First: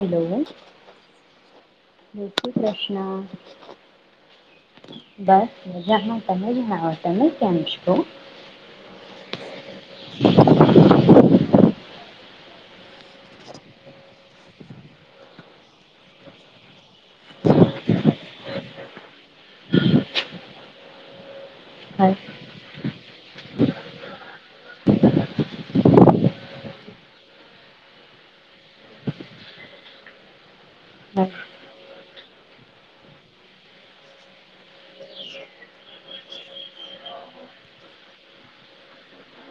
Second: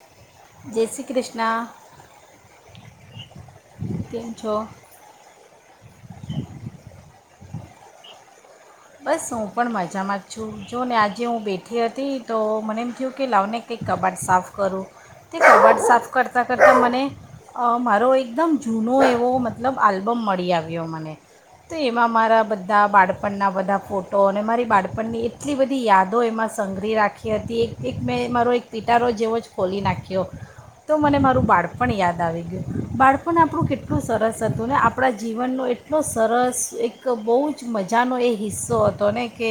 Hello જય શ્રી કૃષ્ણ [inaudible] ના કેમ છો બસ મજામાં તમે જણાવો તમે [inaudible] બસ હું પણ મજામાં જ છું જો ને આજે હું બેઠ ઠી હતી તો મને એમ થયું કે લાવને કંઈક કબાડ સાફ કરું તે કબડ સાફ કરતાં કરતાં મને અ મારો એકદમ જૂનો એવો મતલબ આલ્બમ મળી આવ્યો મને તો એમાં બસ મારા બધા બાળપણના બધા ફોટો અને મારી બાળપણની એટલી બધી યાદો એમાં સંગરીહ રાખી હતી એક એક મેં મારો એક પિટારો જેવો જ ખોલી નાખ્યો તો મને મારું બાળપણ યાદ આવી ગયું બાળપણ આપણું કેટલું સરસ હતું ને આપણા જીવનનો એટલો સરસ એક બહુ જ મજાનો એ હિસ્સો હતો ને કે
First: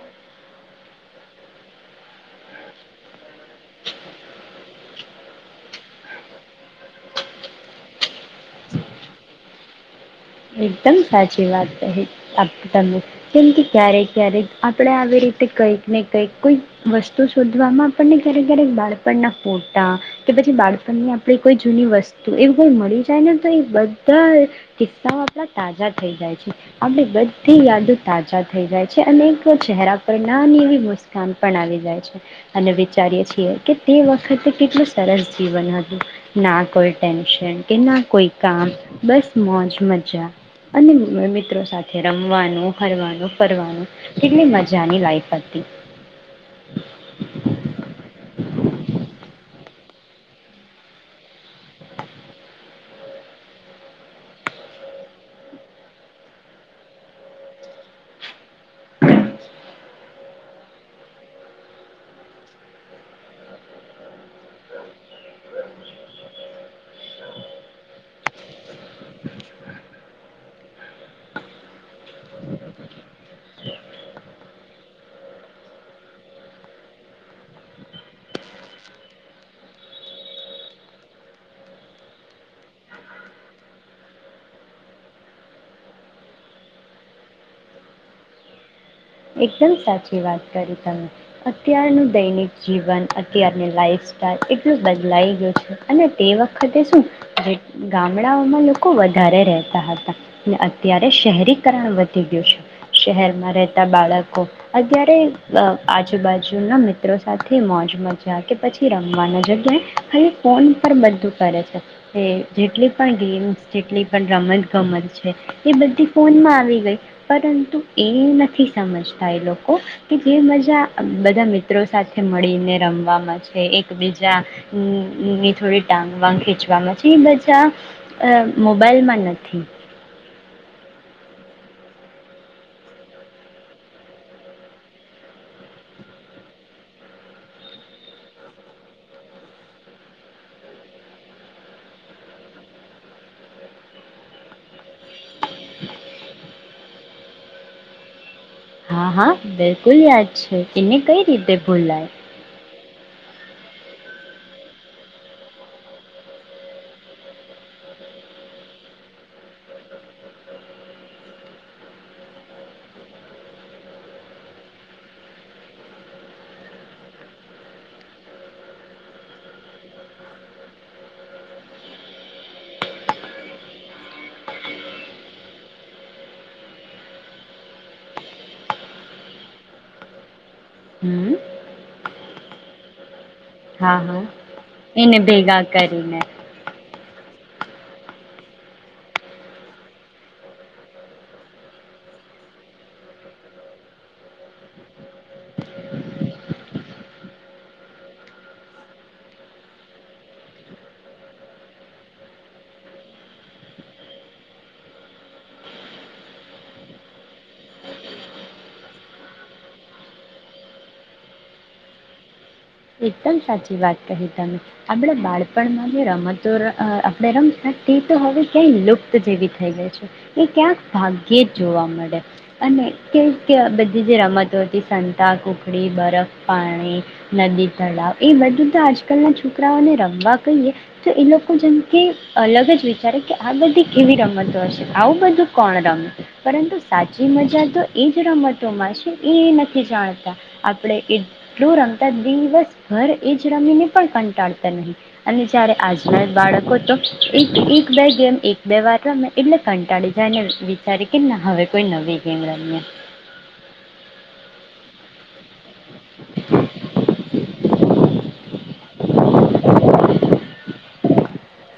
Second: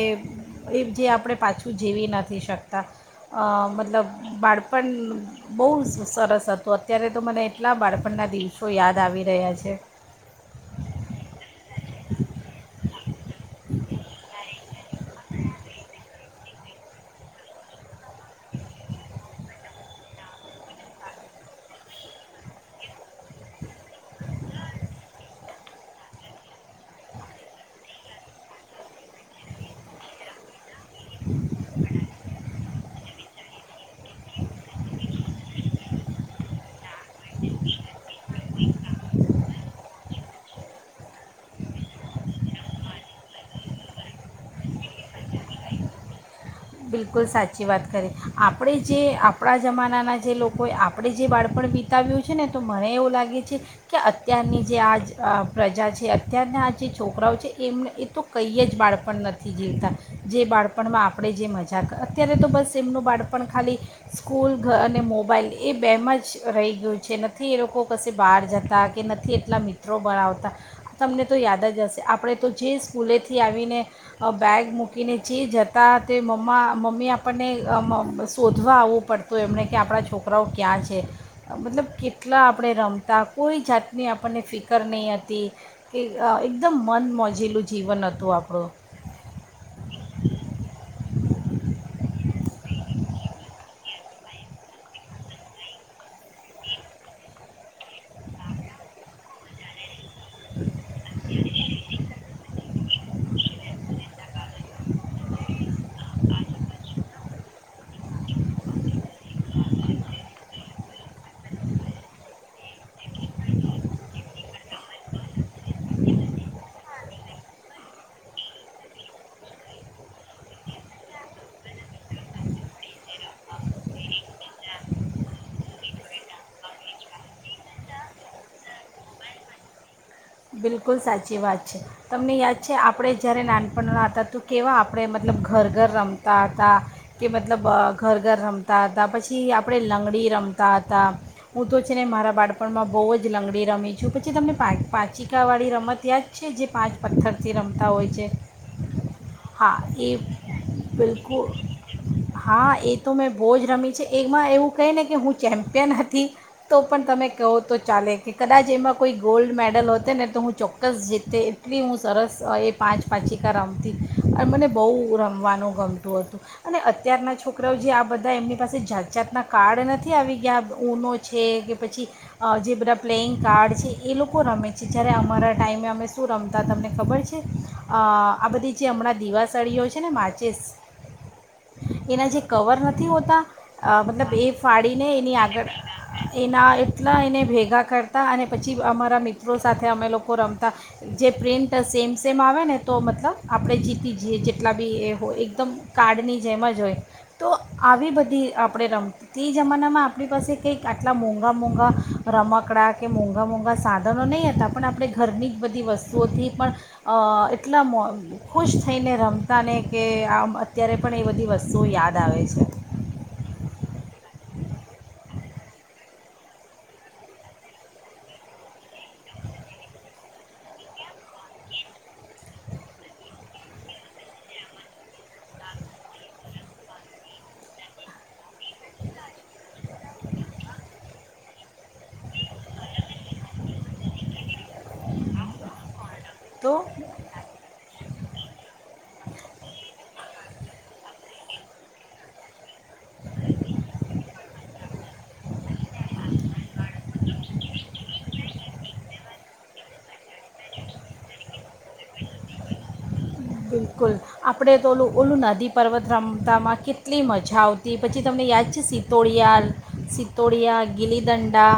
એ જે આપણે પાછું જીવી નથી શકતા અ મતલબ બાળપણ બહુ સરસ હતું અત્યારે તો મને એટલા બાળપણના દિવસો યાદ આવી રહ્યા છે.. એકદમ સાચી વાત કહી આપ તમે કેમ તુ ક્યારેક ક્યારેક આપણે આવી રીતે કઈક ને કઈક કોઈક વસ્તુ શોધવામાં આપણને ક્યારેક ક્યારેક બાળપણના ફોટા કે પછી બાળપણની આપણે કોઈ જૂની વસ્તુ એવી કોઈ મળી જાય ને તો એ બધા કિસ્સાઓ લા તાજા થઈ જાય છે આપણી બધી યાદો તાજા થઈ જાય છે અને એક ચહેરા પર નાની એવી મુસ્કાન પણ આવી જાય છે અને વિચારીએ છીએ કે તે વખતે કેટલું સરસ જીવન હતું ના કોઈ ટેન્શન કે ના કોઈ કામ બસ મોજ મજા અને મિત્રો સાથે રમવાનું હરવાનું ફરવાનું કેટલી મજાની લાઈફ હતી. બિલકુલ સાચી વાત કરી આપણે જે આપણા જમાનાના જે લોકોએ આપણે જે બાળપણ બીતાવ્યું છે ને તો મને એવું લાગે છે કે અત્યારની જે આ જ પ્રજા છે અત્યારના આ જે છોકરાઓ છે એમને એ તો કંઈ જ બાળપણ નથી જીવતા જે બાળપણમાં આપણે જે મજા જાકા અત્યારે તો બસ એમનું બાળપણ ખાલી સ્કૂલ અને મોબાઈલ એ બેમાં જ રહી ગયું છે નથી એ લોકો કશે બહાર જતા કે નથી એટલા મિત્રો બનાવતા તમને તો યાદ જ હશે આપણે તો જે સ્કૂલેથી આવીને અહ બેગ મૂકીને જે જતા તે મમ માં મમ્મી આપણને આમ-આમ શોધવા આવવું પડતું એમણે કે આપણા છોકરાઓ ક્યાં છે મતલબ કેટલા આપણે રમતા કોઈ જાતની આપણને ફિકર નહીં હતી કે એકદમ મન મોજિલું જીવન હતું આપણું. એકદમ સાચી વાત કરી તમે અત્યારનું દૈનિક જીવન અત્યારની લાઈફ સ્ટાઈલ એટલું બદલાઈ ગયું છે અને તે વખતે શું એ ગામડાઓમાં લોકો વધારે રહેતા હતા. ને અત્યારે શહેરીકરણ વધી ગયું છે. શહેરમાં રહેત તાં બાળકો અત્યારે અહ આજુબાજુના મિત ત્રો સાથે મોજ મજા કે પછી રમવાના જગ્યાએ હવે ફોન પર બધું કરે છે જે જેટલી પણ ગેમ્સ જેટલી પણ રમત ગમત છે એ બધી ફોનમાં આવી ગઈ પરંતુ એ ઈ નથી. સમજતા એ લોકો કે જે મજા અમ બધા મિત્રો સાથે મળીને રમવામાં છે એકબીજાની ની થોડી ટાંગ વાગ ખેચવામાં છે ઈ મજા મોબાઈલમાં નથી. બિલકુલ સાચી વાત છે તમને યાદ છે આપણે જ્યારે નાનપણના હતા તો કેવા આપણે મતલબ ઘર ઘર રમતા હતા કે મતલબ ઘર ઘર રમતા હતા પછી આપણે લંગડી રમતા હતા હું તો છે ને મારા બાળપણમાં બહુ જ લંગડી રમી છું પછી તમને પા-પા ચીકાવાળી રમત યાદ છે? જે પાંચ પથ્થરથી રમતા હોય છે. હા હા બિલકુલ યાદ છે એને કઈ બિલકુલ રીતે ભૂંલાયં? હા એ તો મેં બહુ જ રમી છે એમાં એવું કહે ને કે હું ચેમ્પિયન હતી તો પણ તમે કહો તો ચાલે કે કદાચ એમાં કોઈ ગોલ્ડ મેડલ હોત- ત ને તો હું ચોક્કસ જીતે એટલી હું સરસ અહ એ પાંચ પાંચિકા રમતી અને મને બહુ રમવાનું ગમતું હતું અને અત્યારના છોકરાઓ જે આ બધા એમની પાસે જાત જાાતના કાર્ડ નથી આવી ગયા ઊનો છે કે પછી જે બધા પ્લેઈંગ કાર્ડ છે એ લોકો રમે. જ્ય જ્યારે અમારા ટાઈમે અમે શું રમતા તમને ખબર છે અહ આ બધી જે હમણાં દીવાસળીઓ છે ને માચિસ હમ એના જે કવર નથી હોતા? હા અહ હા મતલબ એ ફાડીને એને એની ભેગા આગળ કરીને એના એટલા એને ભેગા કરતા અને પછી અમારા મિત ત્રો સાથે અમે લોકો રમતા, જે પ્રિન્ટ સેમ સેમ આવે ને તો મતલબ આપણે જીતી જ્યે જેટલા બી એ હોય એકદમ કાર્ડની જેમ જ હોય. તો આવી બધી આપણે રમ. તી જમાનામાં આપણી પાસે કંઈક આટલા મોંઘા મોંઘા રમકડાં કે મોંઘા મોંઘા સા ધનો નહીં હતા પણ આપણે ઘરની જ બધી વસ્તુઓથી પણ અહ એટલા મો ખુશ થઈને રમતા ને કે આમ અત્યારે પણ એ બધી વસ્તુઓ યાદ આવે છે. એકદમ સાચી વાત કહી તમે. આપણે બાળપણમાં જે રમતો ર અહ આપણે રમતા તે તો હવે ક્યાંય લુપ્ત જેવી થઈ ગઈ છે. એ ક્યાંક ભાગ્યે જ જોવા મળે અને કેમ કે બધી જે રમતો હતી સંતા કુકડી, બરફ પાણી નદી તળાવ એ બધું તો આજકાલના છોકરાઓને રમવા કહીએ તો એ લોકો જેમ કે અલગ જ વિચારે કે આ બધી કેવી રમતો હશે? આવું બધું કોણ રમે, પરંતુ તો સાચી મજા તો એજ રમતોમાં છે એ એ નથી જાણતા. આપણે એટલું રમ તા દિવસભર એ જ રમીને પણ કંટાળતા નહી અને જયારે આજના જ બાળકો તો એક એક બે ગેમ એક બે વાર રમે એટલે કંટાળી જાયને વિચારી કે ના હવે કોઈ નવી ગેમ રમીએ. બિલકુલ, આપણે તો ઓલું ઓલું નદી પર્વત રમતા માં કેટલી મજ આવતી પછી તમને યાદ છે સિત્તોડિયા-સિત્તોડિયા, ગીલીદંડા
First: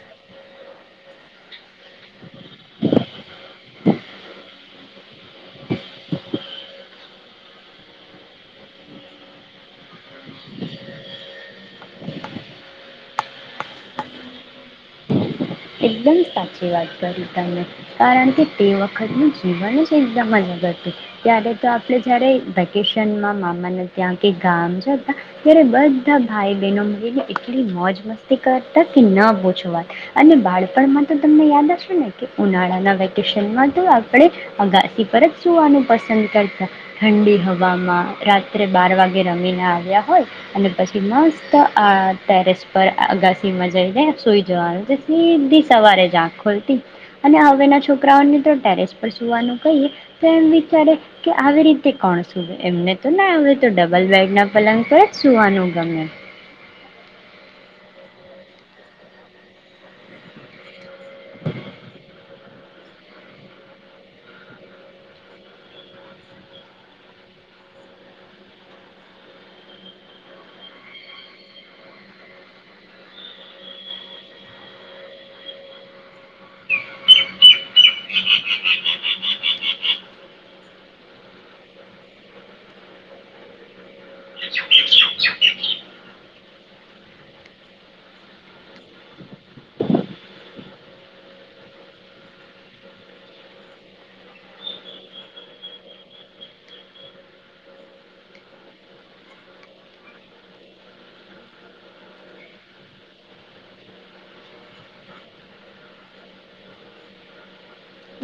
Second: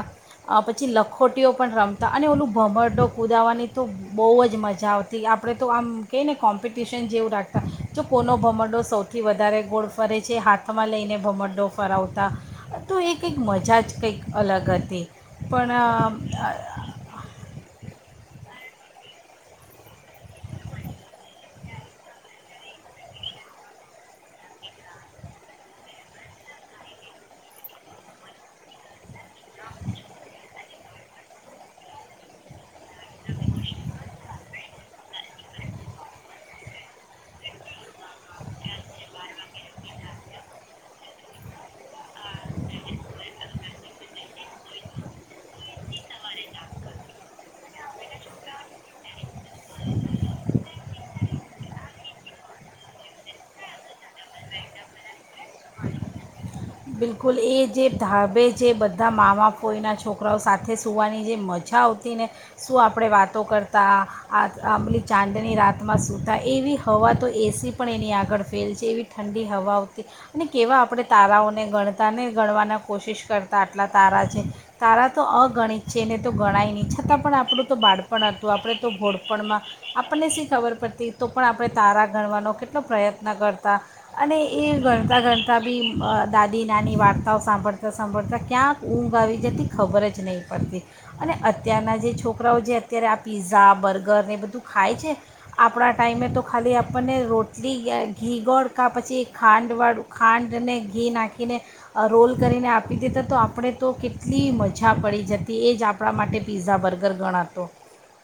અહ પછી લખોટીઓ પણ રમતા અને ઓલું ભમરડો કુદાવાની તો બહુ જ મજા આવતી આપણે તો આમ કહી ને કોમ્પ પિટિશન જેવું રાખતા, જો કોનો ભમરડો સૌથી વધારે ગોળ ફરે છે, હાથમાં લઈને ભમડડો ફરાવતા, તો એ કંઈક મજા જ કંઈક અલગ હતી. પણ અ, એકદમ અ, સાચી વાત કરી તમે કારણ કે તે વખતનું જીવન જ એકદમ અલગ હતું. ત્યારે તો આપણે જયારે વેકેશનમાં મામાને ત્યાં કે ગામ જતા ત્યારે બધા ભાઈ બહેનો મળીને એટલી મોજ મસ્તી કરતા કે ન પૂછો વાત અને બાળ પણમાં તો તમને યાદ જ છે ને કે ઉનાળાના વેકેેશનમાં તો આપણે અગા સી પર જ સૂવાનું પસંદ કરતા. ઠંડી હવામાં રાત્રે બાર વાગે રમીને આવ્યા હોય અને પછી મસ્ત આ ટેરેસ પર અગાસી માં જઈને સૂઈ જવાનું એટલે સીધી સવારે જ આંખ ખુલતી અને હવેના છોકરાઓને તો ટેરેસ પર સૂવાનું કહીએ તો એમ વિચારે કે આવી રીતે કોણ સૂવે એમને તો ના હવે તો ડબલ બેડના પલંગ પર સૂવાંનું ગમે. બિલકુલ એ જે ધાબે જે બધા મામાફોઈનાં છોકરાઓ સાથે સૂ સૂવાની જે મજા આવતી ને શું આપણે વાતો કરતા આ આંબલી ચાંદની રાતમાં સૂતા એવી હવા તો એસી પણ એની આગળ ફેલ છે એવી ઠંડી હવા આવતી અને કેવા આપણે તારાઓ ને ગણતા ને ગણવાના કોશિશ કરતા આટલા તારા છે, તારા તો અગણિત છે એણે તો ગણાય નહીં છતાં પણ આપણું તો બાળપણ હતું આપણે તો ભોળપણમાં આપણને શી ખબર પડતી તો પણ આપણે તારા ગણવાનો કેટલો પ્રયત્ન કરતા અને એ ગણતા ગણતાબી અહ દાદા દી નાની વાર્તાઓ સાંભળતા સાંભળતા ક્યાંક ઊંઘ આવી જતી ખબર જ નહીં પડતી અને અત્યારના જે છોકરાઓ જે અત્યારે આ પીઝા, બર્ગરને એ બધું ખાય છે આપણા ટાઈમે તો ખાલી આપણને રોટલી કાં ઘી ગોળ કાં પછી ખાંડ વાળું ખાંડને ઘી નાખી ને રોલ કરીને આપી દેતા તો આપણે તો કેટલી મજા પડી જતી એ જ આપણા માટે પીઝા બર્ગર ગણાતો.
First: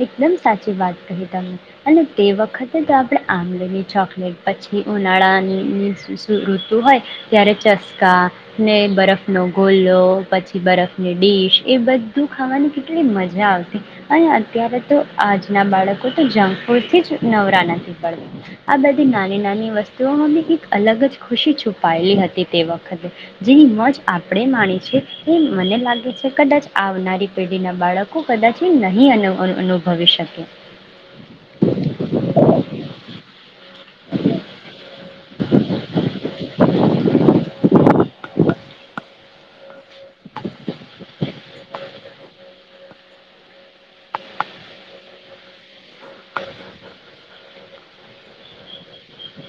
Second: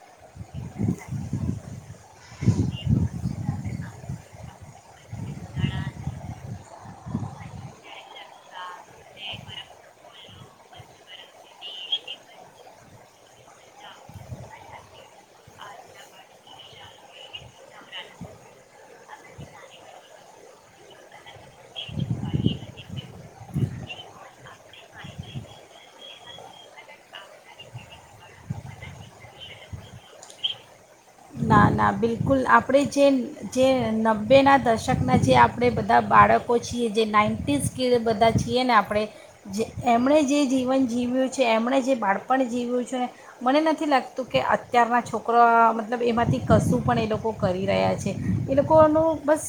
એકદમ સાચી વાત કહી તમે અને તે વખતે તો આપણે આંબલીની ચોકલેટ પછી ઉનાળાની [inaudible] ઋતુ હોય ત્યારે ચસ્કા ને બરફનો ગોલો પછી બરફની ડીશ એ બધું ખાવાની કેટલી મજા આવતી અને અ ત્યારે તો આજના બાળકો તો જંક ફૂડથી જ નવરા નથી. પડ આ બ નાની નાની વસ્તુઓની એક અલગ જ ખુશી છુપાયેલી હતી તે વખતે જેમજ આપણે માણી છે એ મને લાગે છે કદાચ આવનારી પેઢીના બાળકો કદાચ એ નહીં અનવ અ અનુભવી શકે. ના ના બિલકુલ આપણેે જે. જે નબ્બેના દશકના જે આપણે બધા બાળકો છીએ જે નાઇન્ટીઝ કે બધા છીએ ને આપણે જે એમણે જે જીવન જીવ્યું છે એમણે જે બાળપણ જીવ્યું છે ને મને નથી લાગતું કે અત્યારના છોકરા મતલબ એમાંથી કશું પણ એ લોકો કરી રહ્યા છે એ લોકોનું બસ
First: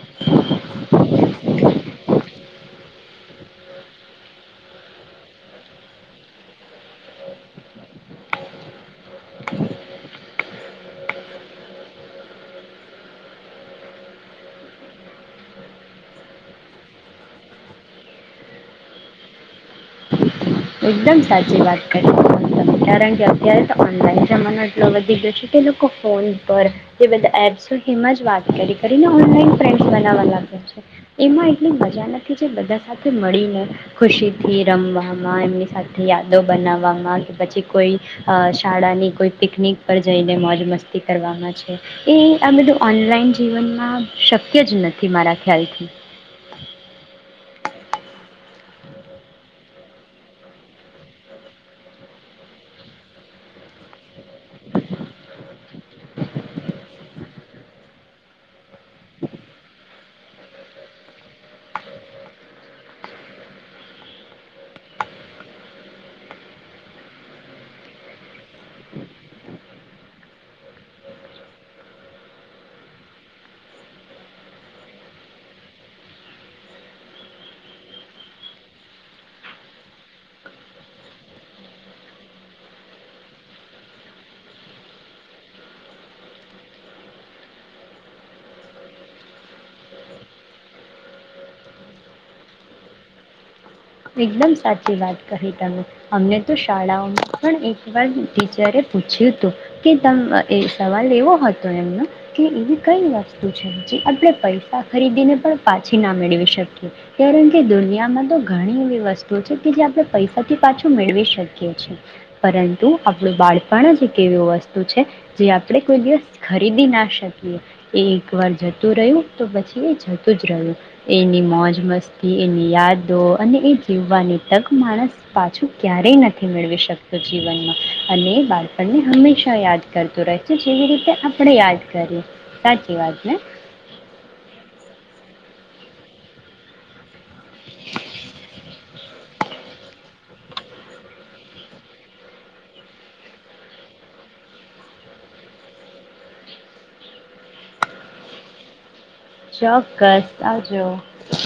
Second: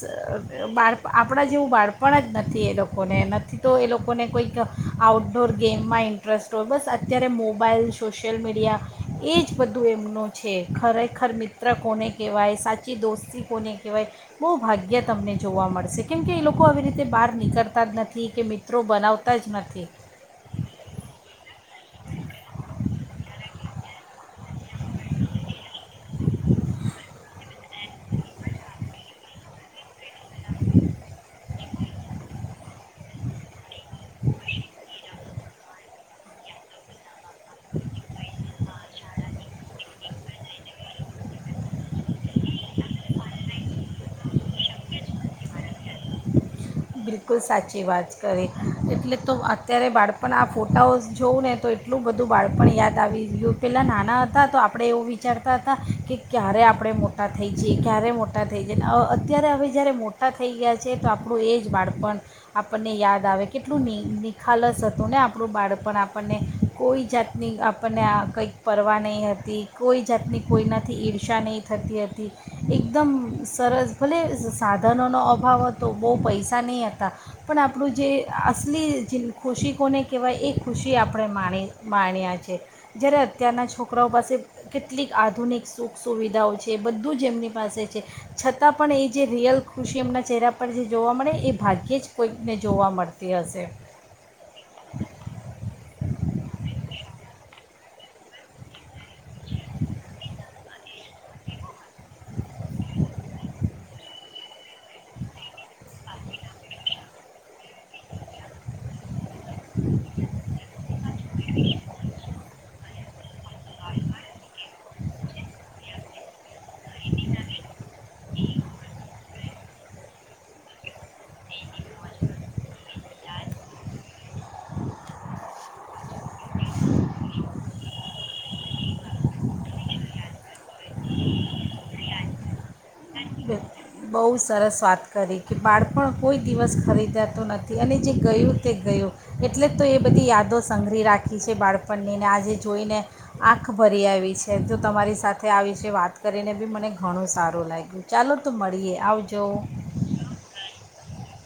બાળપ આપણા જેવું બાળપણ જ નથી એ લોકોને નથી તો એ લોકોને કોંઈક આઉટડોર ગેમમાં ઇન્ટરેસ્ટ હોય બસ અત્યારે મોબાઈલ સોશિયલ મીડિયા એ જ બધું એમનું છે ખરેખ ખર મિત્ર કોને કહેવાય સાચી દોસ્તી કોને કહેવાય બહુ ભાગ્ય તમને જોવા મળશે કેમકે એ લોકો આવી રીતે બહાર નીકળતા જ નથી કે મિત્રો બનાવતા જ નથી. એકદમ સાચી વાત કરી કારણ કે અત્યારે તો ઓનલાઈન જમાનો એટલો વધી ગયો છે કે લોકો ફોન પર બધા એપ્સ એમાં જ વાત કરી કરી ને ઓનલાઇન ફ્રેન્ડસ બના નાવાાગ છે એમાં. એટલી મજા નથી જે બધા સાથે મળીને ખુશીથી રમવા. એમની સાથે યાદો બનાવવામાં. પછી કોઈ અ. શાળાની કોઈ પિકનિક પર જઈને મોજ મસ્તી કરવાવામાં છે એ આ બધું ઓનલાઈન જીવનમાં શક્ય જ નથી મારા ખ્યાલથી. બિલકુલ સાચી વાત કરી એટલે તો અત્યારે બાળપણ આ ફોટાઓ જોઉં ને તો એટલું બધું બાળપણ યાદ આવી ગયું પહેલાં નાના હતા તો આપણે એવું વિચારતા હતા કે ક્યારે આપણે મોટા થઈ જઈએ ક્યારે મોટા થઈ જાયને અત્યારે હવે જ્યારે મોટા થઈ ગયા છે તો આપણું એ. બાળપણ આપણને યાદ આવે કેટલું નિખાલસ હતું ને આપણું બાળપણ આપણને કોઈ જાતની આપણને કંઈક પરવા નહીં હતી કોઈ જાતની કોઈનાથી ઈર્ષા નહીં થતી હતી એકદમ સરસ ભલે સાધનોનો અભાવ હતો બહુ પૈસા સા નહીં હતા પણ આપણું જે અસલી જે ખુશી કોને કહેવાય એ ખુશી આપણે માણી માણ્યા છે જ્યારે અત્યારના છોકરાઓ પાસે કેટલીક આધુનિક સુખ સુવિધાઓ છે એ બધું જ એમની પાસે છે છતાં પણ એ જે રિયલ ખુશી એમના ચહેરા પર જે જોવા મળે. એ ભાગ્યે જ કોઈકને જોવા મળતી હશે. એકદમ સાચી વાત કહી તમે અમને તો શાળાઓમાં પણ એક વાર ટીચરે પૂછ્યું હતું કે તમે એ સવાલ એવો હતો એમનો કે એવી કઈ વસ્તુ છે જે આપણે પૈસા ખરીદીને પણ પાછી ના મેળવી શકીએ કારણ કે દુનિયામાં તો ઘણી વ વસ્તુ છે કે જે આપણે પૈસા પાંછ મેળવી શકી છે પરંતુ તું આપણું બાળપણ જ એક એવી વસ્તુ છે જે આપણે કોઈ દિવસ ખરીદી ના શકીએ એ એક વાર જતું રહ્યું તો પછી એ જતું જ રહ્યું એની મોજ મસ્તી એની યાદો અને એ જીવવાની તક માણસ પાછું ક્યારેય નથી મેળવી શકતો જીવનમાં અને એ બાળપણને હંમેશા યાદ કરતું રહે છે જેવી રીતે આપણે યાદ કરીએ સાચ બહુ સરસ વાત કરી. કે બાળપણ કોઈ દિવસ ખરીદત નથી અને જે ગયું તે ગયો. એટલે જ તો એ બધી યાદો સંગળ રાખી છે બાળપણનીને આજે જોઈને આંખ ભરી આવી છે તો તમારી સાથે આ વિશે વાત કરીને બી મને ઘણું સારું લાગ્યું. ચાલો તો મળીએ આવજ ચોક્કસ આવજો. [inaudible]